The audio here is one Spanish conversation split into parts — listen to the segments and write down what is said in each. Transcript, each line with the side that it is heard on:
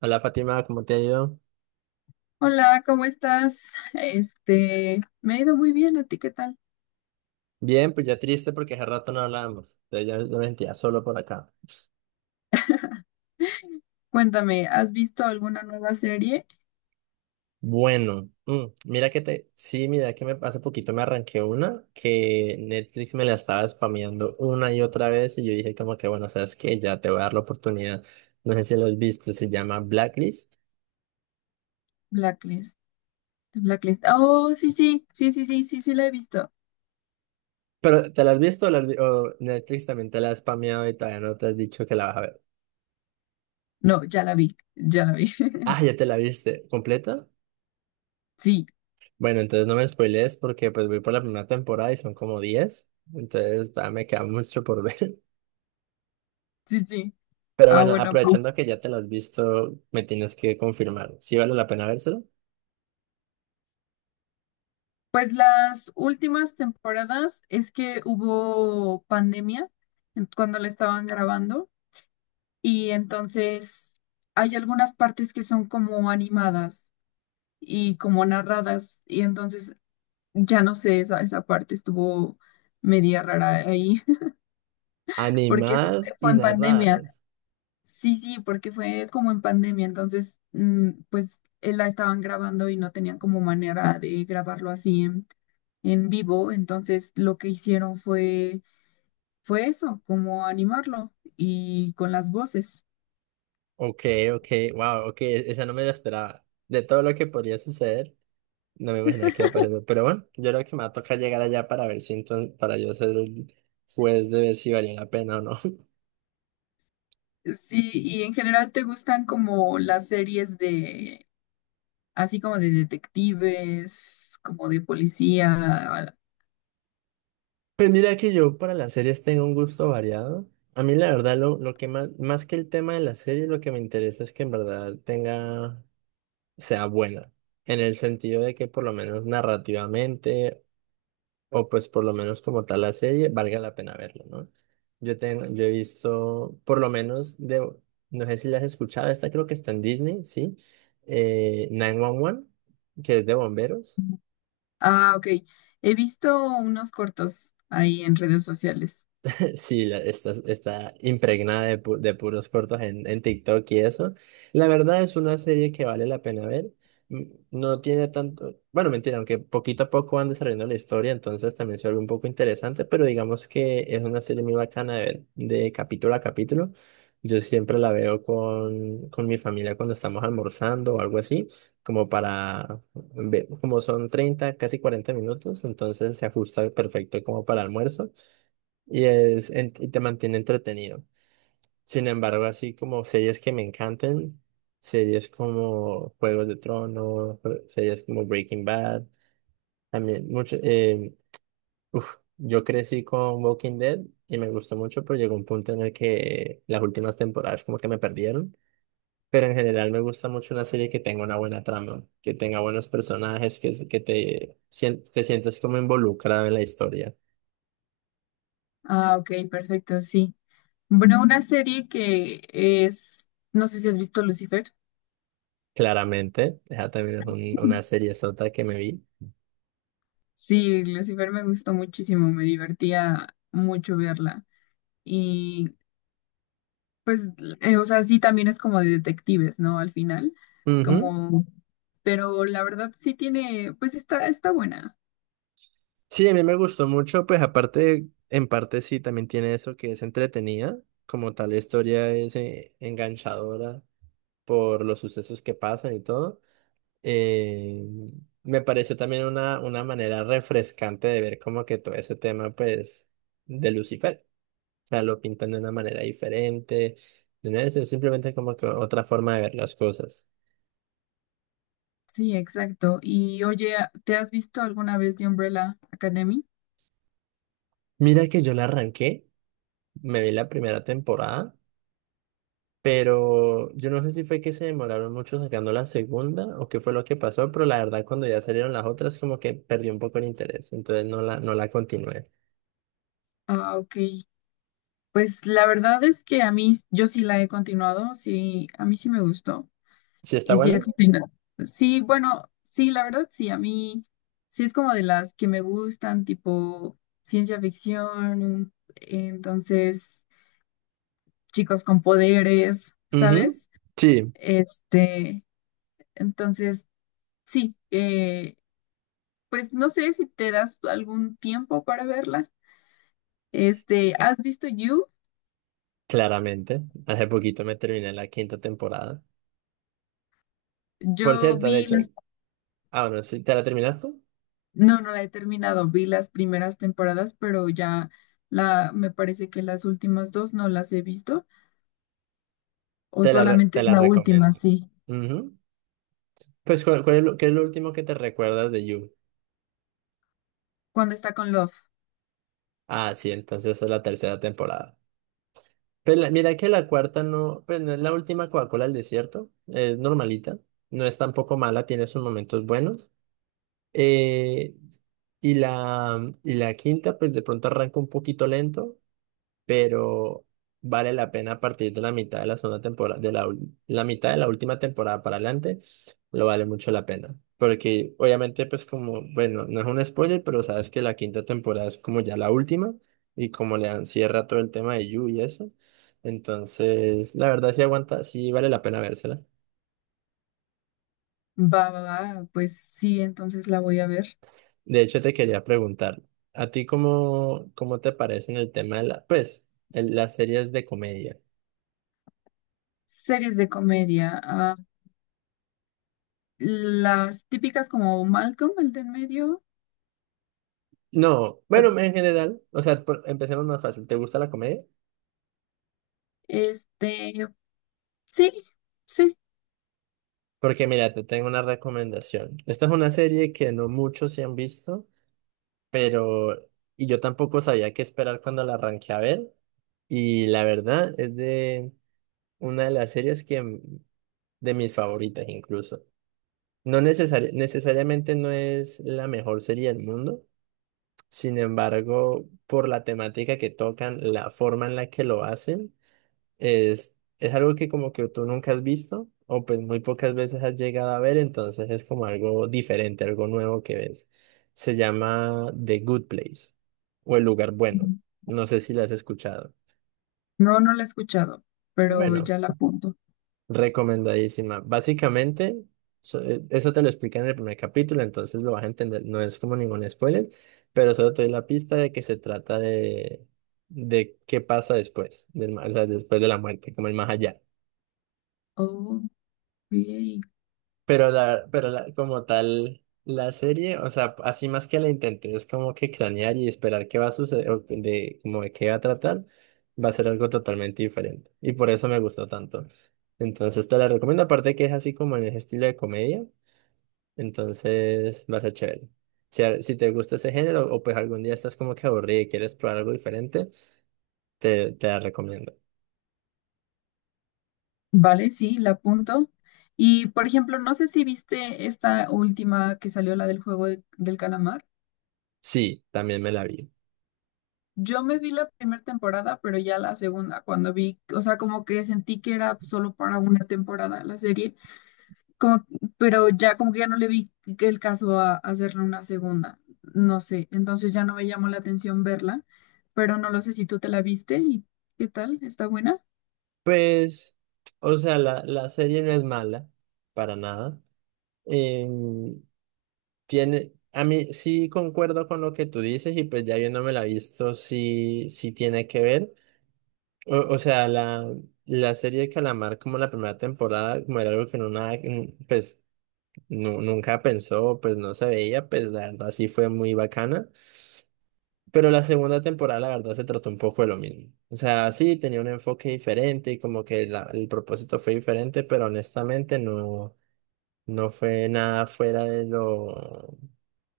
right: Hola Fátima, ¿cómo te ha ido?
left: Hola, ¿cómo estás? Este, me ha ido muy bien, ¿a ti qué tal?
right: Bien, pues ya triste porque hace rato no hablábamos. Entonces ya yo me sentía solo por acá.
left: Cuéntame, ¿has visto alguna nueva serie?
right: Bueno, mira que te. Sí, mira que me hace poquito me arranqué una que Netflix me la estaba spameando una y otra vez. Y yo dije, como que bueno, sabes que ya te voy a dar la oportunidad. No sé si lo has visto, se llama Blacklist.
left: Blacklist. Blacklist. Oh, sí, sí, sí, sí, sí, sí, sí la he visto.
right: Pero ¿te la has visto o, o Netflix también te la ha spameado y todavía no te has dicho que la vas a ver?
left: No, ya la vi, ya la vi.
right: Ah, ya te la viste completa.
left: Sí,
right: Bueno, entonces no me spoilees porque pues voy por la primera temporada y son como diez, entonces todavía me queda mucho por ver.
left: sí, sí.
right: Pero
left: Ah,
right: bueno,
left: bueno,
right: aprovechando
left: pues,
right: que ya te las has visto, me tienes que confirmar. ¿Sí vale la pena vérselo?
left: pues las últimas temporadas es que hubo pandemia cuando la estaban grabando y entonces hay algunas partes que son como animadas y como narradas. Y entonces, ya no sé, esa parte estuvo media rara ahí. Porque fue,
right: Animadas
left: fue
right: y
left: en pandemia.
right: narradas.
left: Sí, sí, porque fue como en pandemia. Entonces, pues la estaban grabando y no tenían como manera de grabarlo así en vivo. Entonces, lo que hicieron fue, fue eso, como animarlo y con las voces.
right: Ok, ok, wow, ok, esa no me la esperaba. De todo lo que podría suceder, no me imaginaba que iba a pasar eso. Pero bueno, yo creo que me va a tocar llegar allá para ver si entonces, para yo ser el juez de ver si valía la pena o no.
left: Sí, y en general te gustan como las series de así como de detectives, como de policía.
right: Pues mira que yo para las series tengo un gusto variado. A mí la verdad lo que más, más que el tema de la serie, lo que me interesa es que en verdad tenga, sea buena. En el sentido de que por lo menos narrativamente, o pues por lo menos como tal la serie, valga la pena verla, ¿no? Yo he visto, por lo menos de, no sé si la has escuchado, esta creo que está en Disney, ¿sí? 911, que es de bomberos.
left: Ah, ok. He visto unos cortos ahí en redes sociales.
right: Sí, está, está impregnada de, de puros cortos en TikTok y eso. La verdad es una serie que vale la pena ver. No tiene tanto, bueno, mentira, aunque poquito a poco van desarrollando la historia, entonces también se vuelve un poco interesante, pero digamos que es una serie muy bacana de ver de capítulo a capítulo. Yo siempre la veo con mi familia cuando estamos almorzando o algo así, como para, como son 30, casi 40 minutos, entonces se ajusta perfecto como para almuerzo y, es, y te mantiene entretenido. Sin embargo, así como series que me encantan, series como Juegos de Tronos, series como Breaking Bad, también mucho, yo crecí con Walking Dead y me gustó mucho, pero llegó un punto en el que las últimas temporadas como que me perdieron. Pero en general me gusta mucho una serie que tenga una buena trama, que tenga buenos personajes, que, que te, te sientas como involucrado en la historia.
left: Ah, ok, perfecto, sí. Bueno, una serie que es, no sé si has visto Lucifer.
right: Claramente, esa también es una serie sota que me vi.
left: Sí, Lucifer me gustó muchísimo, me divertía mucho verla. Y pues, o sea, sí también es como de detectives, ¿no? Al final,
right: Ujú.
left: como, pero la verdad sí tiene, pues está, está buena.
right: Sí, a mí me gustó mucho, pues aparte, en parte sí, también tiene eso que es entretenida, como tal la historia es enganchadora por los sucesos que pasan y todo. Eh, me pareció también una manera refrescante de ver como que todo ese tema, pues, de Lucifer. O sea, lo pintan de una manera diferente, de una vez, es simplemente como que otra forma de ver las cosas.
left: Sí, exacto. Y oye, ¿te has visto alguna vez de Umbrella Academy?
right: Mira que yo la arranqué, me vi la primera temporada. Pero yo no sé si fue que se demoraron mucho sacando la segunda o qué fue lo que pasó, pero la verdad cuando ya salieron las otras como que perdí un poco el interés, entonces no la continué.
left: Ah, ok. Pues la verdad es que a mí, yo sí la he continuado, sí, a mí sí me gustó.
right: ¿Sí está
left: Y sí, he
right: bueno?
left: continuado. Sí, bueno, sí, la verdad sí, a mí sí es como de las que me gustan, tipo ciencia ficción, entonces chicos con poderes,
right: Ujú.
left: ¿sabes?
right: Sí,
left: Este, entonces sí, pues no sé si te das algún tiempo para verla. Este, ¿has visto You?
right: claramente. Hace poquito me terminé la quinta temporada. Por
left: Yo
right: cierto, de
left: vi
right: hecho,
left: las,
right: ah, bueno, si te la terminaste,
left: no, no la he terminado, vi las primeras temporadas, pero ya la, me parece que las últimas dos no las he visto, o solamente
right: te
left: es
right: la
left: la última,
right: recomiendo.
left: sí.
right: Ujú. Pues, ¿cuál es lo, qué es lo último que te recuerdas de You?
left: Cuando está con Love,
right: Ah, sí, entonces es la tercera temporada. Pero mira que la cuarta no, pues no es la última Coca-Cola del desierto, es normalita, no es tampoco mala, tiene sus momentos buenos. Eh, y la quinta, pues de pronto arranca un poquito lento, pero vale la pena a partir de la mitad de la segunda temporada, la mitad de la última temporada para adelante, lo vale mucho la pena. Porque obviamente, pues como, bueno, no es un spoiler, pero sabes que la quinta temporada es como ya la última y como le dan cierre a todo el tema de Yu y eso. Entonces, la verdad sí aguanta, sí vale la pena vérsela.
left: va, va, va, pues sí, entonces la voy a ver.
right: De hecho, te quería preguntar, ¿a ti cómo te parece en el tema de la, pues, las series de comedia?
left: Series de comedia, ah, las típicas como Malcolm, el de en medio,
right: No,
left: ah,
right: bueno, en general, o sea, empecemos más fácil. ¿Te gusta la comedia?
left: este, sí, sí.
right: Porque mira, te tengo una recomendación. Esta es una serie que no muchos se han visto, pero... Y yo tampoco sabía qué esperar cuando la arranqué a ver. Y la verdad es de una de las series que de mis favoritas incluso. Necesariamente no es la mejor serie del mundo. Sin embargo, por la temática que tocan, la forma en la que lo hacen. Es algo que como que tú nunca has visto o pues muy pocas veces has llegado a ver, entonces es como algo diferente, algo nuevo que ves. Se llama The Good Place o El Lugar Bueno. No sé si la has escuchado.
left: No, no la he escuchado, pero
right: Bueno,
left: ya la apunto.
right: recomendadísima. Básicamente, eso te lo explica en el primer capítulo, entonces lo vas a entender. No es como ningún spoiler, pero solo te doy la pista de que se trata de qué pasa después, o sea, después de la muerte, como el más allá.
left: Ok.
right: Como tal, la serie, o sea, así más que la intenté, es como que cranear y esperar qué va a suceder, o de, como de qué va a tratar, va a ser algo totalmente diferente. Y por eso me gustó tanto. Entonces te la recomiendo, aparte que es así como en ese estilo de comedia, entonces va a ser chévere. Si, si te gusta ese género, o pues algún día estás como que aburrido y quieres probar algo diferente, te la recomiendo.
left: Vale, sí, la apunto. Y por ejemplo, no sé si viste esta última que salió, la del del calamar.
right: Sí, también me la vi.
left: Yo me vi la primera temporada, pero ya la segunda, cuando vi, o sea, como que sentí que era solo para una temporada la serie, como, pero ya como que ya no le vi el caso a hacerle una segunda, no sé, entonces ya no me llamó la atención verla, pero no lo sé si tú te la viste y qué tal, ¿está buena?
right: Pues, o sea, la serie no es mala, para nada. em, tiene, a mí sí concuerdo con lo que tú dices y pues ya yo no me la he visto, sí, sí tiene que ver. O, o sea, la, la serie de Calamar como la primera temporada, como era algo que no nada, pues nunca pensó, pues no se veía, pues la verdad sí fue muy bacana. Pero la segunda temporada la verdad se trató un poco de lo mismo. O sea, sí tenía un enfoque diferente y como que el propósito fue diferente, pero honestamente no. No fue nada fuera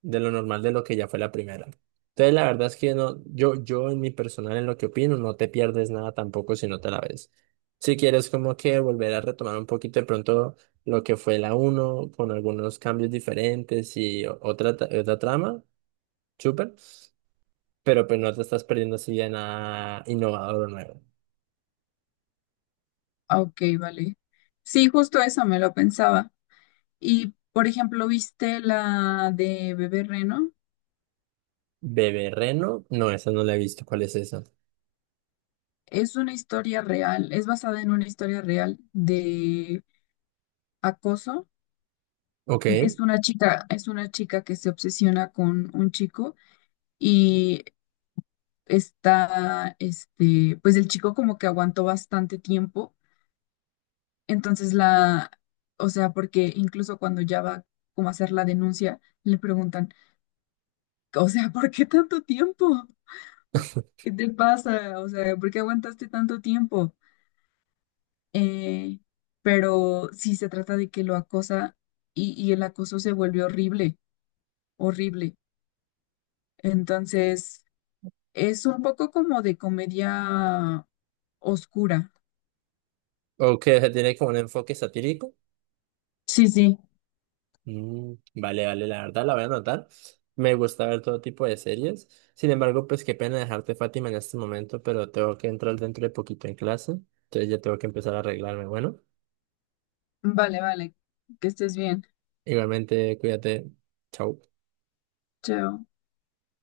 right: de lo normal de lo que ya fue la primera. Entonces, la verdad es que no, yo en mi personal, en lo que opino, no te pierdes nada tampoco si no te la ves. Si quieres como que volver a retomar un poquito de pronto lo que fue la uno con algunos cambios diferentes y otra trama, súper, pero pues no te estás perdiendo así de nada innovador o nuevo.
left: Ah, ok, vale. Sí, justo eso me lo pensaba. Y, por ejemplo, ¿viste la de Bebé Reno?
right: Bebé Reno, no, esa no la he visto, ¿cuál es esa?
left: Es una historia real, es basada en una historia real de acoso.
right: Ok,
left: Es una chica que se obsesiona con un chico y está, este, pues el chico como que aguantó bastante tiempo. Entonces la, o sea, porque incluso cuando ya va como a hacer la denuncia, le preguntan, o sea, ¿por qué tanto tiempo? ¿Qué te pasa? O sea, ¿por qué aguantaste tanto tiempo? eh, pero sí se trata de que lo acosa y el acoso se vuelve horrible, horrible. Entonces, es un poco como de comedia oscura.
right: ok, tiene como un enfoque satírico.
left: Sí, sí,
right: Mm, vale, vale, la verdad la voy a anotar. Me gusta ver todo tipo de series. Sin embargo, pues qué pena dejarte, Fátima, en este momento, pero tengo que entrar dentro de poquito en clase. Entonces ya tengo que empezar a arreglarme. Bueno,
left: vale, vale, que estés bien.
right: igualmente, cuídate. Chao.
left: Chao.